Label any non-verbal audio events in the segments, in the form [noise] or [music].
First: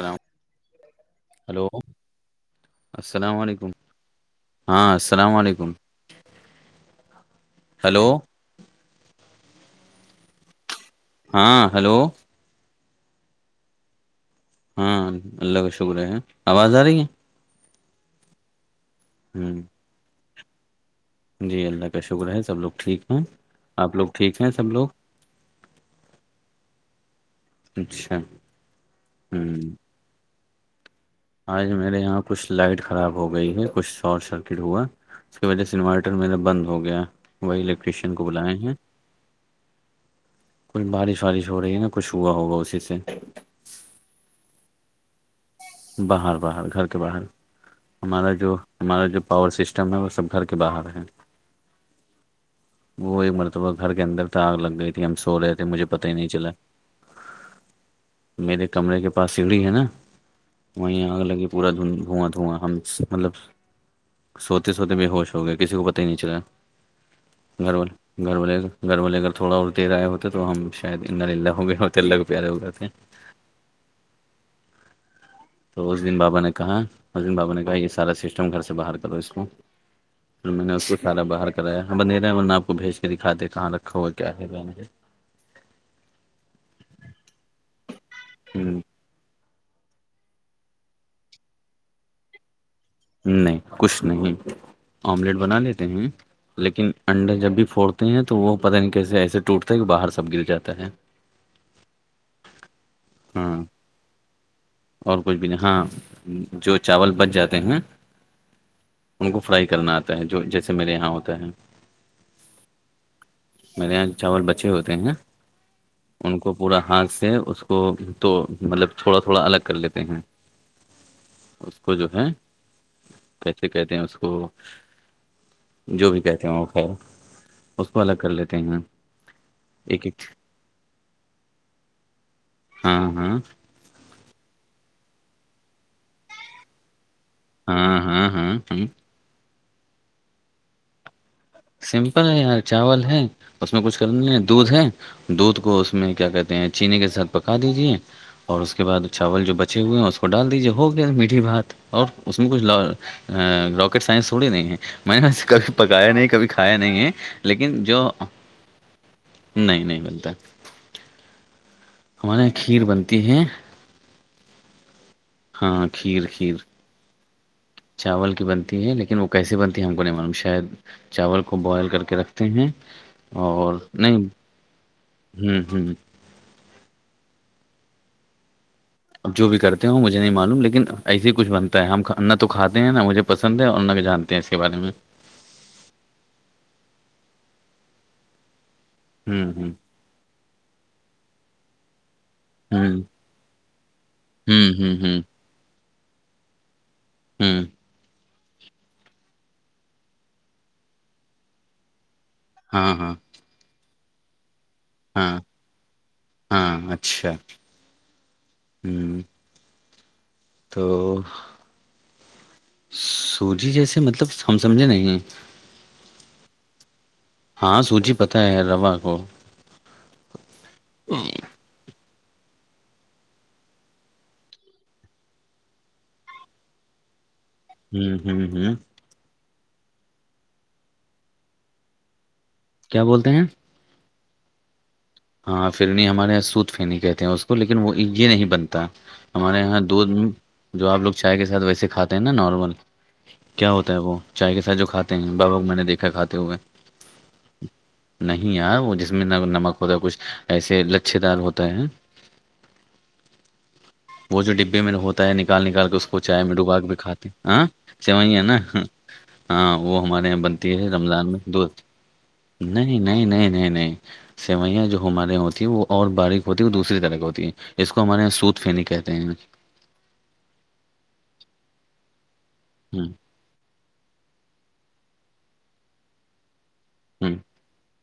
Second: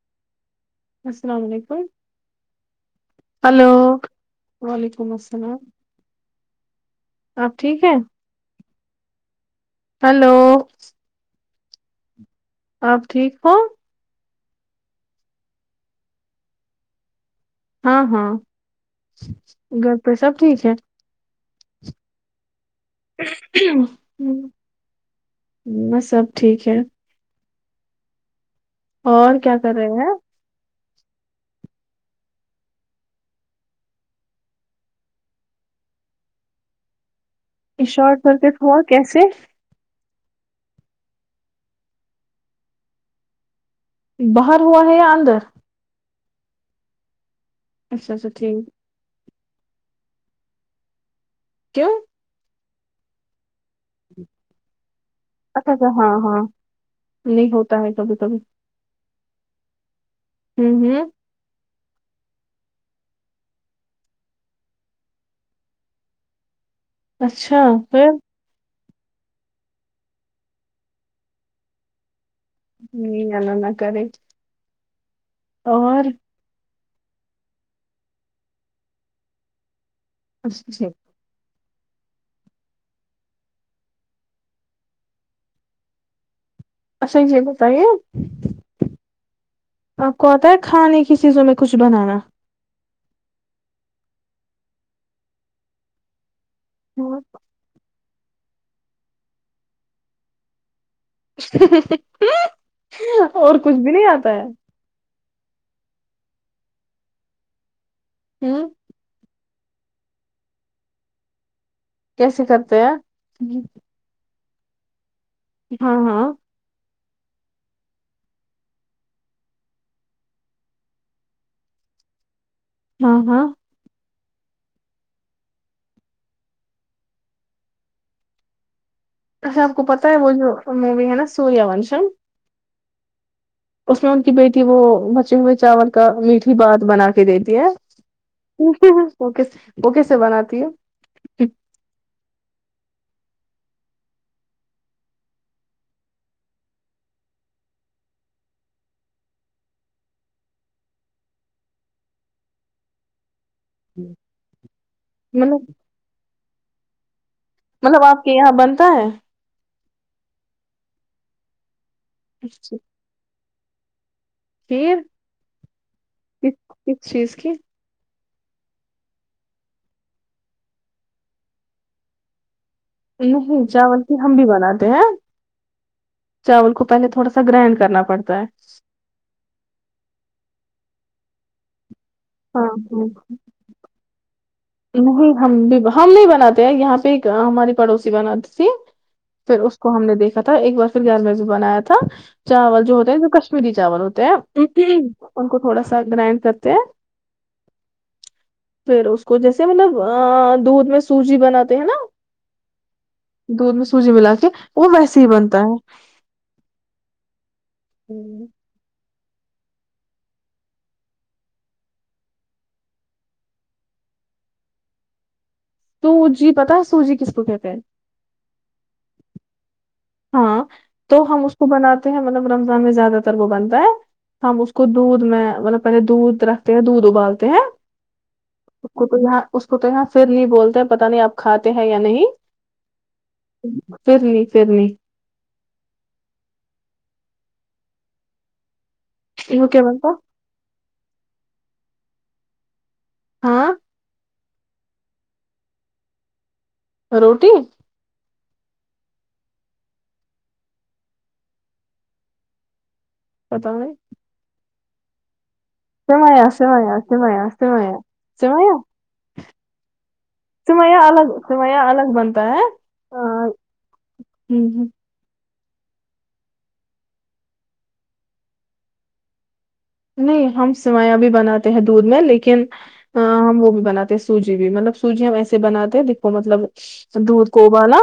Harm [unintelligible] [unintelligible] السلام علیکم hello ہاں وعلیکم السلام علیکم آپ ٹھیک ہیں ہلو ہلو ہاں ہلو آپ ٹھیک ہو ہاں اللہ کا شکر ہے آواز آ رہی ہے ہاں ہاں ہوں گھر پہ سب ٹھیک ہے جی اللہ کا شکر ہے سب لوگٹھیک ہ آپ لوگ ٹھیک ہیں سب لوگ میں سب ٹھیک ہے اچھا اور کیا ہوں کر رہے ہیں آج میرے یہاں کچھ لائٹ خراب ہو گئی ہے کچھ شارٹ سرکٹ ہوا اس کی وجہ سے انورٹر میرا بند ہو گیا وہی یہ الیکٹریشین شارٹ کو سرکٹ بلائے ہیں ہوا کیسے کل بارش وارش ہو رہی ہے نا کچھ ہوا ہوگا اسی سے باہر ہوا ہے یا اندر باہر باہر گھر کے باہر اچھا اچھا ہمارا جو ٹھیک ہمارا جو پاور سسٹم ہے وہ سب گھر کے باہر ہے کیوں وہی مرتبہ گھر کے اندر تو آگ لگ گئی تھی ہم سو رہے تھے اچھا مجھے اچھا ہاں پتاہ ہی نہیں ہاں چلا نہیں ہوتا ہے کبھی کبھی میرے کمرے کے پاس سیڑھی ہے نا ہوں ہوں وہیں آگ لگی پورا دھ دھواں دھواں ہم مطلب سوتے سوتے بے ہوش ہو گیا کسی کو پتا ہی نہیں چلا اچھا تو بھر بولے گھر والے اگر تھوڑا اور دیر آئے ہوتے تو ہم شاید انلہ للہ ہو گئے ہوتے اللہ کے پیارے ہوگتے ہیں ہ یہلہ نہ کرے تو اس اور دن بابا نے کہا اس دن بابا نے کہا یہ سارا سسٹم گھر سے باہر کرو اس کو پھر میں نے اچھا اس کو سارا باہر کرایا بدیرا ورنہ آپ کو بھیج کے دکھا دے کہاں رکھا ہوا کیا ہے اچھا یہ بتائیے ہوں آپ کو آتا ہے کھانے کی چیزوں میں کچھ بنانا نہیں کچھ نہیں آملیٹ بنا لیتے ہیں لیکن انڈر جب بھی پھوڑ ہیں تو وہ پتہ نہیں کیسے ایسے ٹوٹتا ہے کہ باہر سب گر جاتا ہے اور ہاں کچھ بھی نہیں آتا ہے اور کچھ بھی ہاں جو چاول بچ جاتے ہیں ہ ان کو فرائی کرنا آتا ہے جو جیسے میرے یہاں ہوتا ہے کیسے کرتے ہیں میرے یہاں چاول بچے ہوتے ہیں ہاں ہاں ان کو پورا ہاتھ سے اس کو تو مطلب تھوڑا تھوڑا الگ کر لیتے ہیں اس کو جو ہے ہاں ہاں کیسے کہتے ہیں اس کو جو بھی کہتے ہیں وہ خیر اس کو الگ کر لیتے ہیں ہم اچھا آپ کو پتا ہے وہ جو مووی ہے نا سوریہ ونشن ہاں ہاں اس میں ان کی بیٹی وہ بچے ہوئے چاول کا میٹھی بات بنا کے دیتی ہے ہاں ہاں ہاں ہاں وہ کیس وہ کیسے بناتی ہے سمپل ہے یار چاول ہے اس میں کچھ کرنا ہے دودھ ہے دودھ کو اس میں کیا کہتے ہیں چینی کے ساتھ پکا دیجیے اور اس کے بعد چاول جو بچے ہوئے ہیں اس کو ڈال دیجیے ہو گیا میٹھی بھات اور اس میں کچھ ا رواکٹ سائنس تھوڑی نہیں ہے میں نے سے مطلب کبھی پکایا نہیں کبھی کھایا نہیں ہے لیکن مطلب جو آپ کے یہاں بنتا ہے نہیں نہیں بولتا ہے ہمارے یہاں کھیر بنتی ہے کھیر ہاں کھیر کس کھیر کس چیز کی چاول کی بنتی ہے لیکن وہ کیسے بنتی ہے ہم کو نہیں معلوم شاید چاول کو بوائل کر کے رکھ ہیں نہیں اور چاول کی نہیں ہم بھی بناتے ہیں ہوں ہوں چاول کو پہلے تھوڑا سا گرائنڈ کرنا پڑتا ہے اب جو بھی کرتے ہو مجھے نہیں معلوم لیکن ایسے ہی کچھ ہم نہ تو ہاں کاتے ہیں نا ہاں مجھے پسند ہے اور نہ جانتے ہیں اس کے بارے میں نہیں ہم بھی ہم نہیں بناتے ہیں یہاں پہ ایک ہماری پڑوسی بناتی تھی ہوں پھر ہوں اس کو ہم نے دیکھا تھا ایک بار پھر گیار وز بنایا تھا چاول جو ہوں ہوتے ہیں جو کشمیری چاول ہوتے ہیں ہوں ہوں ہوں ان کو تھوڑا سا گرائنڈ کرتے ہیں ہوں پھر اس کو جیسے مطلب دودھ میں سوجی بناتے ہیں نا ہاں ہاں دودھ میں سوجی ملا کے وہ ویسے ہی ہاں بنتا ہے ہاں اچھا ہوں تو سو جی جیسے مطلب ہم سمجھے نہیں تو جی پتا سو جی کس کو کہتے ہیں بتیں ہے رواں کو ہاں تو ہم اس کو بناتے ہیں مطلب رمضان میں زیادہ تر وہ بنتا ہے ہم اس کو دودھ میں مطلب پہلے دودھ رکھتے ہیں دودھ ابالتے ہیں ہوں ہوں ہوں اس کو تو یہاں اس کو تو یہاں پھر نہیں بولتے ہیں پت نہیں آپ کھاتے ہیں یا نہیں کیا بولتے ہیں پھرنی پھرنی ہاں فھرنی ہمارے یہاں سوت پہنی کہتے ہیں اس کو لیکن وہ یہ نہیں بنتا ہمارے وہ یہاں کیا بنتا دودھ ہے؟ جو آپ لوگ چائے کے ساتھ ویسے کھاتے ہیں نا نارمل کیا ہاں ہوتا ہے وہ چائے کے ساتھ جو کھاتے ہیں بابا میں نے دیکھا کھاتے ہوئے روٹی نہیں ار وہ جس میں نمک ہوتا ہے کچھ ایسے لچھے دار ہوتا ہے کتے وہ جو ڈبے میں ہوتا ہے نکال نکال کے اس کو چائے سمیا میں ڈوبا کے بھی سمیا کاتے سمیا ہیں ہ سمیا سو ہے نا سمیا ہاں وہ ہمارے یہاں بنتی ہے سمیا رمضان الگ میں ہندو سمیا الگ بنتا ہے نہیں نہیں نہیں نہیں نہیں سیوئیاں جو ہمارے ہوتی ہے وہ اور باریک ہوتی ہے وہ دوسری طرح کی ہوتی ہے اس کو ہمارے یہاں سوت فنی کہتے ہیں نہیں ہم سوایاں بھی بناتے ہیں دودھ میں لیکن ہوں ہاں ہم وہ بھی بناتے ہیں سوجی بھی مطلب سوجی ہم ایسے بناتے ہیں دیکھو مطلب ہ دودھ کو ابال نا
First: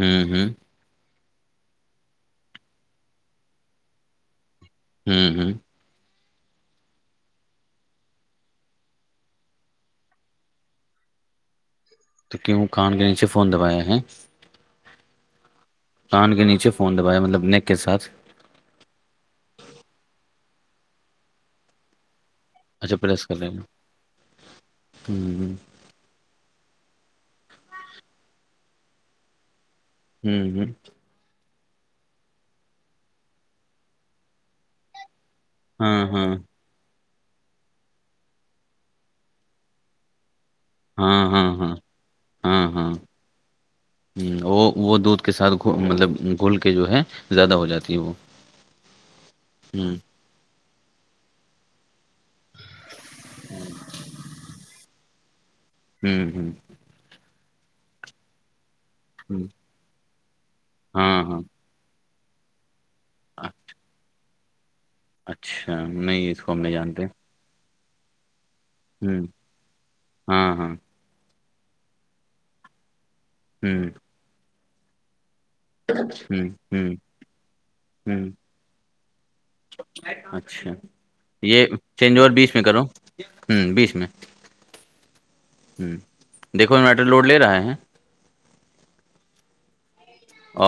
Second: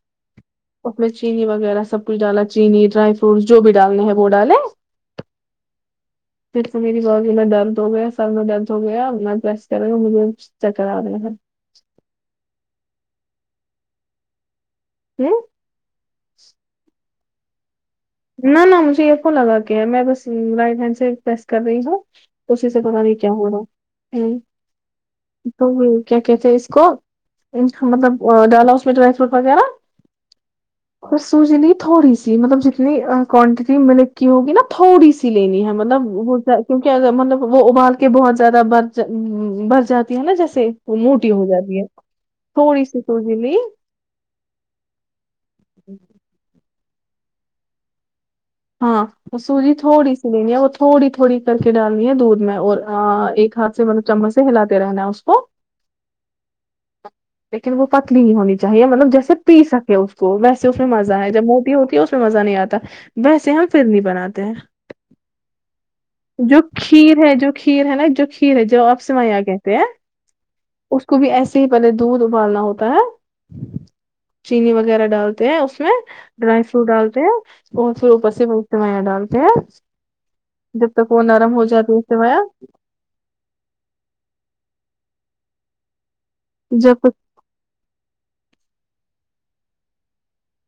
ہ ہ پڑے چینی وغیرہ سب کچل ڈالا چینی ڈرائی فروٹس جو بھی ڈالنے ہیں وہ ڈالیں ہوں ہوں پھر تو میری بای میں درد ہو گیا سب میں درد ہو گیا میں پس کر رہ ہاوں مھے چکر آ رہا تو کیوں کان کے نیچے فون دبایا ہے ہوں کان کے نیچے فون دبایا مطلب نیک کے ساتھ نہ نہ مجھے یہ ف لگا کیا ہے میں بس رائٹ ہینڈ سے پریس کر رہی ہوں کسی سے اچھا پتا ری پریس کیا کر رہے ہونا ہیں۔ ہوں ہاں کیا کہتے ہیں اس کو مطلب ڈالا اس میں ڈرائی فروٹ وغیرہ ہوں اور سوج لگی تھوڑی سی مطلب جتنی کوانٹٹی ملک کی ہوگی نا تھوڑی سی لینی ہے ہاں مطلب وہ ہاں کیونکہ مطلب وہ ابال کے بہت زیادہ بر بر جاتی ہے نا جیسے وہ ہاں موٹی ہو ہاں ہاں جاتی ہے ہاں تھوڑی سی سوجی نہیں ہاں وہ دودھ کے ساتھ مطلب گھل کے جو ہے زیادہ ہو جاتی ہے وہ ہاں سوجی ہ تھوڑی سی لین وہ تھوڑی تھوڑی کر کے ڈالنی ہے دودھ میں اور ایک ہاتھ سے مطلب چمچ سے ہلاتے رہنا ہے اس کو ہوں ہوں لیکن وہ پتلی نہیں ہونی چاہیے مطلب جیسے ہ پی سکے اس کو ویسے اس میں مزہ ہاں ہے ہاں جب موٹی ہوتی ہے اس میں مزہ نہیں آتا بس یہاں پھر نہیں بناتا اچھا نہیں اس کو جو ہم لے جانتے کھیر ہے جو کھیر ہے نا جو کھیر ہے جو آپ ہ سمایا کہتے ہیں ہاں ہاں اس کو بھی ایسے ہی پہلے دودھ ابالنا ہوتا ہے ہوں چینی وغیرہ ڈالتے ہیں اس میں ہوں ڈرائی فروٹ ہوں ڈالتے ہیں اور پھر ہوں اوپر سے وہی سےمایا ڈالتے ہیں اچھا جب تک وہ نرم ہو یہ جاتا ہے اس سے چینج اوور بیا بیس میں کرو ہ بیس میں ہ دیکو جب میٹر لوڈ لے رہے ہیں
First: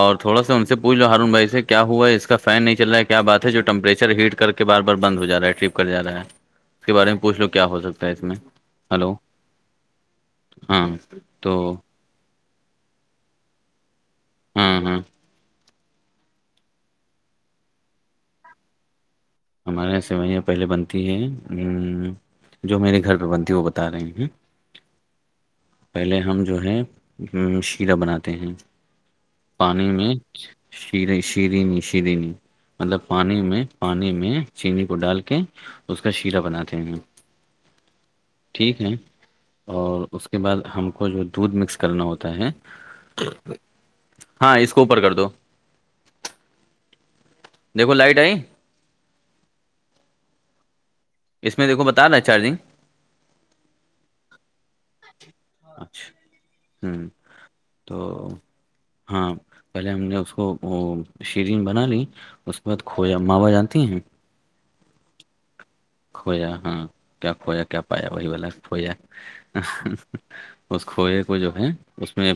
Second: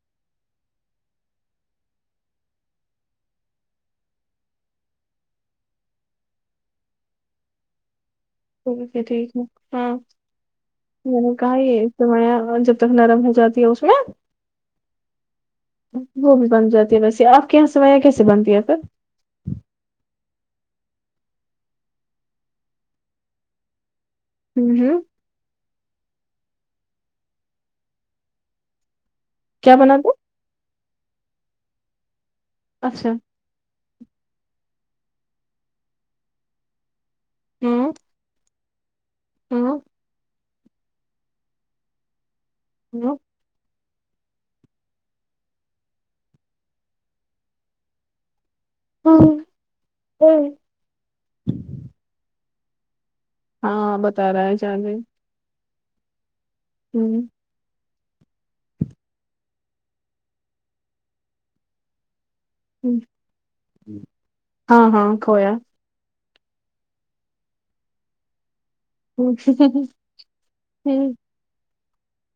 اور تھوڑا س ان سے پوچھ لو ہارون بھائی سے کیا ہوا ہے اس کا فین نہیں چلا ہے کیا بات ہے جو ٹمپریچر ہیٹ کر کے کے بار بار بند ہو جا رہا ہے ٹرپ کر جا رہا ہے اس کے بارے میں پوچھ لو کیا ہو سکتا ہے اس میں اوکے ہلو ٹھیک ہے ہاں ہاں کہ تو ہے م جب تک نرم ہو جاتی ہے اس میں ہاں ہاں وہ بھی بن جاتی ہے ویسے آپ کے یہاں سوایا کیسے بنتی ہے پھر ہمارے یہاں سوئیاں پہلے بنتی ہیں جو میرے گھر پہ بنتی ہیں وہ بتا رہے ہیں ہوں ہوں پہلے ہم جو ہے شیرہ بناتے ہیں کیا پانی بنا دو میں ش شرینی شرینی مطلب اچھا پانی میں پانی میں میں چینینی کو ڈال کے اس کا شیرا بناتے ہیں ہوں ٹھیک ہے ہوں اور اس کے بعد ہم کو جو دودھ مکس کرنا ہوتا ہے ہوں ہاں اس کو اوپر کر دو دیکھو لائٹ آئی ہاں ہ اس میں دیکو بتا رہا ہے چارجنگ ہاں بتا رہا ہے چارے اچھا ہوں تو ہاں پہلے ہم نے اس کو وہ شرین بنا لی اس بت ہوں، کھویا ماں با جانتی ہیں ہاں ہاں کھویا کھویا ہاں کیا کھویا کیا پایا وہی والا کھویا ہوں، اس کھوئے کو جو ہے اس میں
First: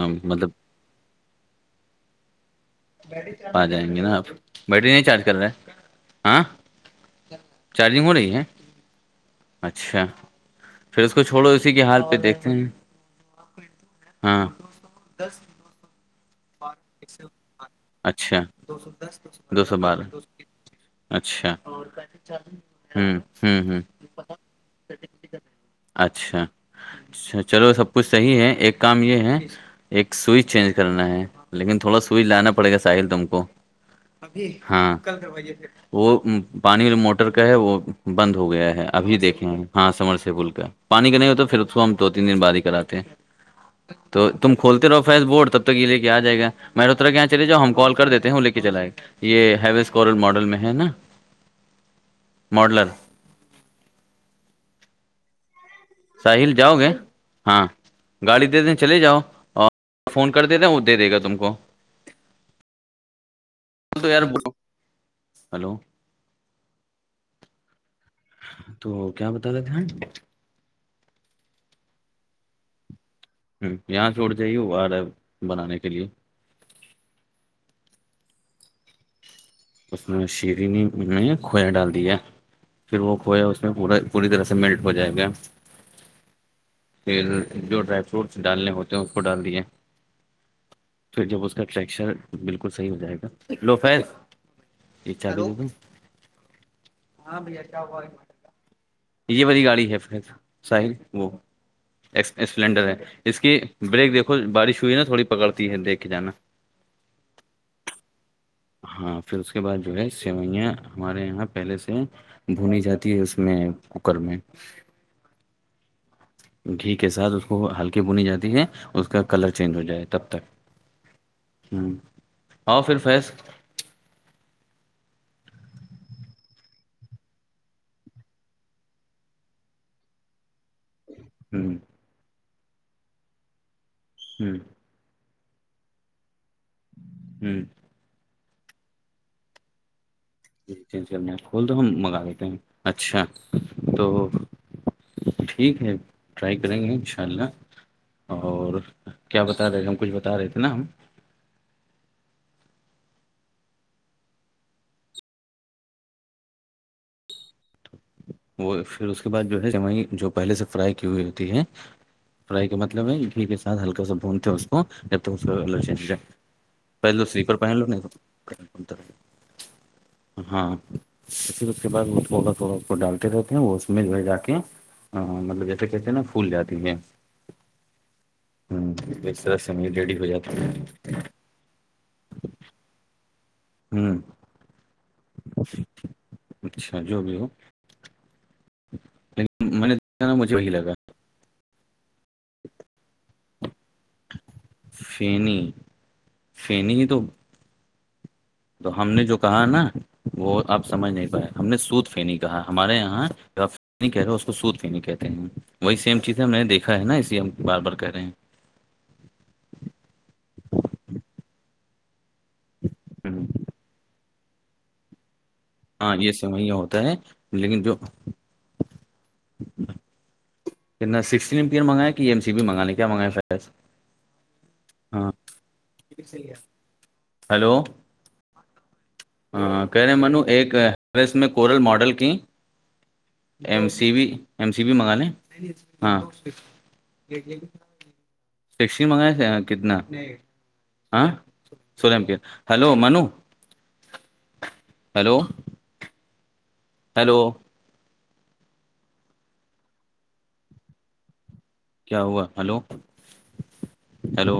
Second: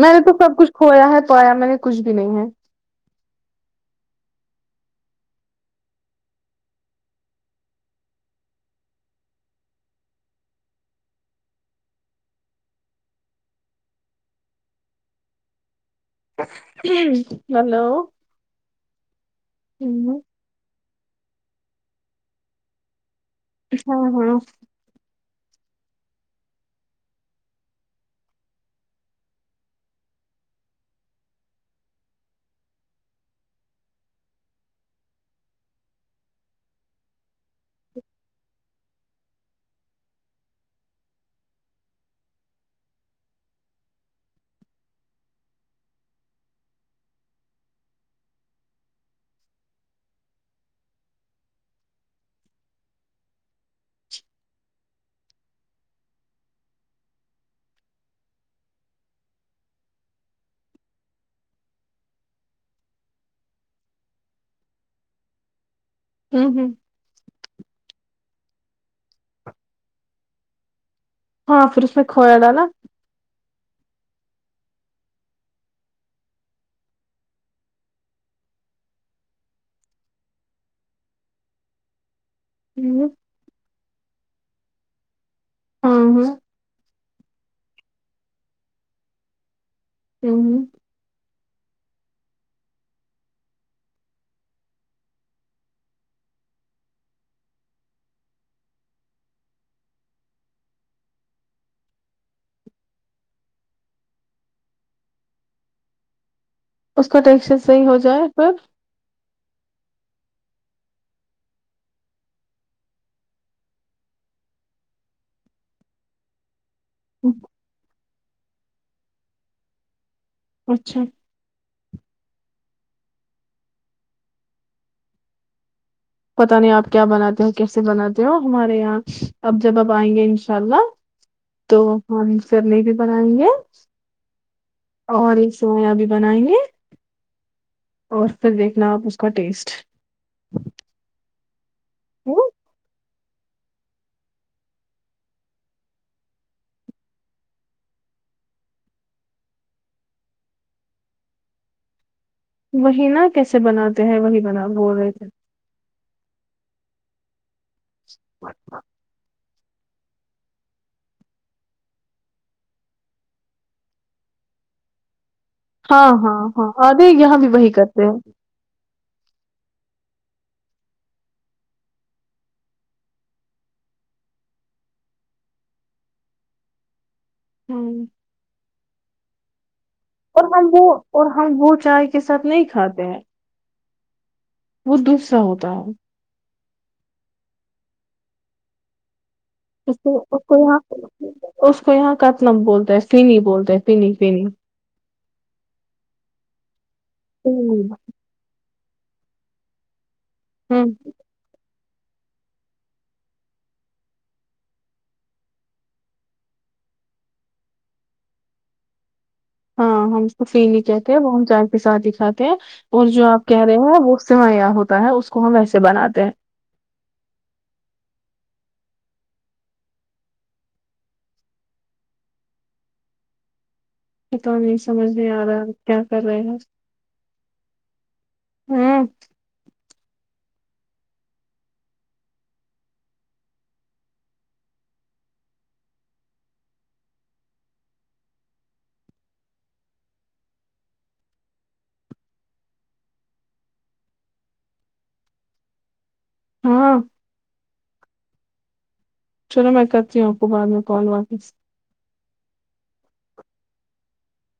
میں نے تو مطلب سب کچھ کھویا ہے پوایا میں نے کچھ بھی نہیں ہے آ جائیں گے نا آپ بیٹری نہیں چارج کر رہے ہاں چارجنگ ہو رہی ہے اچھا پھر اس کو چھوڑو اسی کے حال پہ دیکھتے ہیں ہاں ہوں ہلو اچھا دو سو دو سو بارہ ہاں اچھا ہ ہ ہ ہاں ہوں اچھا اچھا چلو سب کچھ صحیح ہے ایک کام یہ ہے ایک سوئچ چینج کرنا ہے لیکن تھوڑا سوئچ لانا پڑے گا ساحل تم کو ابھی کل کروائیے وہ پانی جو موٹر کا ہے وہ بند ہو گیا ہے ابھی دیکھے ہیں ہاں سمرسی پل کا پانی کا نہیں ہو تو پھر اس کو ہم دو تین دن بعد ہی کراتے ہیں تو تم کھولتے رہو فیس بورڈ تب ت یہ لے کے آ جائے گا میںتر کیا چے ج ہم کال کر دیتے ہیں وہ لے کے چل یہ ہیوس کورل ماڈل میں ہے نا ماڈلر ساحل جاؤ گے ہاں گاڑی دے دیں چلے جاؤ اور فون کر دیےتے ہیں وہ دے دے گا تم کو تو یار بول ہلو ہوں ہوں تو کیا بتا رہا دھیان ہاں پھر اسس میں کھویا ڈالا ہوں یہاں چھوٹ جائیے وہ آ رہا ہے بنانے کے لیے اس میں شیری نے میں کھویا ڈال دیا پھر ہوں وہ کھویا اس میں پورا پوری طرح سے میلٹ ہو جائے گا ہاں ہاں پھر جو ڈرائی فروٹس ڈالنے ہوتے ہیں اس کو ڈال دیے ہوں پھر جب اس کا ٹریکشر بالکل صحیح ہو جائے گا لو فر اھااں با یہ والی گاڑی ہے پھر ساحر وہ اسپلینڈر ہے اس کی بریک دیکھو بارش ہوئی نا تھوڑی پکڑتی ہے دیکھ کے جانا اس کا ٹیکچر صحیح ہو جائے پر ہاں پھر اس کے بعد جو ہے سوئیاں ہمارے یہاں پہلے سے بھنی جاتی ہے اس میں کوکر میں [inaudible] گھی کے ساتھ اس کو ہلکی بنی جاتی ہے اس کا کلر چینج ہو جائے تب تک اچھا ہوں آؤ پھر فیض پتتا نہیں آپ کیا بناتے ہو کیسے بناتے ہو ہمارے یہاں اب جب آپ آئیں گے ان انشاء اللہ ہوں تو ہم سھر نہیں بھی بنائیں گے ہوں اور یہ سویا بھی بنائیں گے جی اور پھر دیکھنا آپ اس کا ٹیسٹ چینج کرنا ہے کھول تو ہم منگا لیتے وہ ہیں اچھا تو ٹھیک ہے ٹرائی کریں گے ان شاء اللہ اور کیا بتا رہے تھ ہم کچھ بتا رہے تھے نا ہم وہیں نہا کیسے بناتے ہیں وہی بنا بول رہے تھے بچ وہ پھر اس کے بعد جو ہے وہ جو پہلے سے فرائی کی ہوئی ہوتی ہے فرائی کا مطلب ہے کے سھ ہلکا سا بھونتے اس کو [unintelligible] ہاں ہاں ہاںدے پہلے تو یہاں بھی سلیپر وہی پہن لو کرتے نہیں ہیں ہاں اس کے بعد وہا تھڑا کو ڈال رہتے ہیں اس میں جو ہے جا کے مطلب جیسے کہتے ہیں نا پھول جاتی ہے ہوں ہوں بسر س ریڈی ہو اور جاتی ہم ہے وہ اور ہم وہ چائے کے ساتھ نہیں کھاتے ہیں وہ دوسرا ہوتا ہے ہوںیکھیک اچھا جو بھی ہو لیکن میں نے اس دیکھا نا اس کو مجھے وہی یہاں لگا اس کو یہاں کتنم بولتا ہے فین بولتا فین فنی فینی فینی تو ہوں تو ہم نے جو کہا نا وہ ہ آپ سمجھ نہیں پایا ہم نے سوت فنی کہا ہمارے یہاں کاف نہیں کہہ رہے اس کو سوود بھی نہیں کہتے ہیں وہی سیم چیز ہے میں نے دیکھا ہے نا اسے ہم بار بار کہہ رہے ہیں ہاں ہم سفین کہتے ہیں وہ ہم چائے پ ساتادی کھاتے ہیں اور جو آپ ہوں، کہہ رہے ہیں وہ سمیا ہوتا ہے اس کو ہم ویسے بناتے ہیں وہ ہوتا ہے لیکن جو [inaudible] تنا سس ایمئر منگایا کہ ایم سی بھی مگاے کیا منگا ف پت نہیں سمجھ نہیں آ رہا کیا کر رہے ہیں ہیلو ہوں کہہ رہے ہیں منو ایک ہی اس میں کورل ماڈل کی ایم سی بھی ایم سی بھی منگ لے ہاں سیکشسی منگائے تھے کتنا ہاں سم کی ہلو منو ہیلو ہاں ہیلو چلو میں کرتی ہوں آپ کو بعد میں کال واپس کیا ہوا ہلو ہلو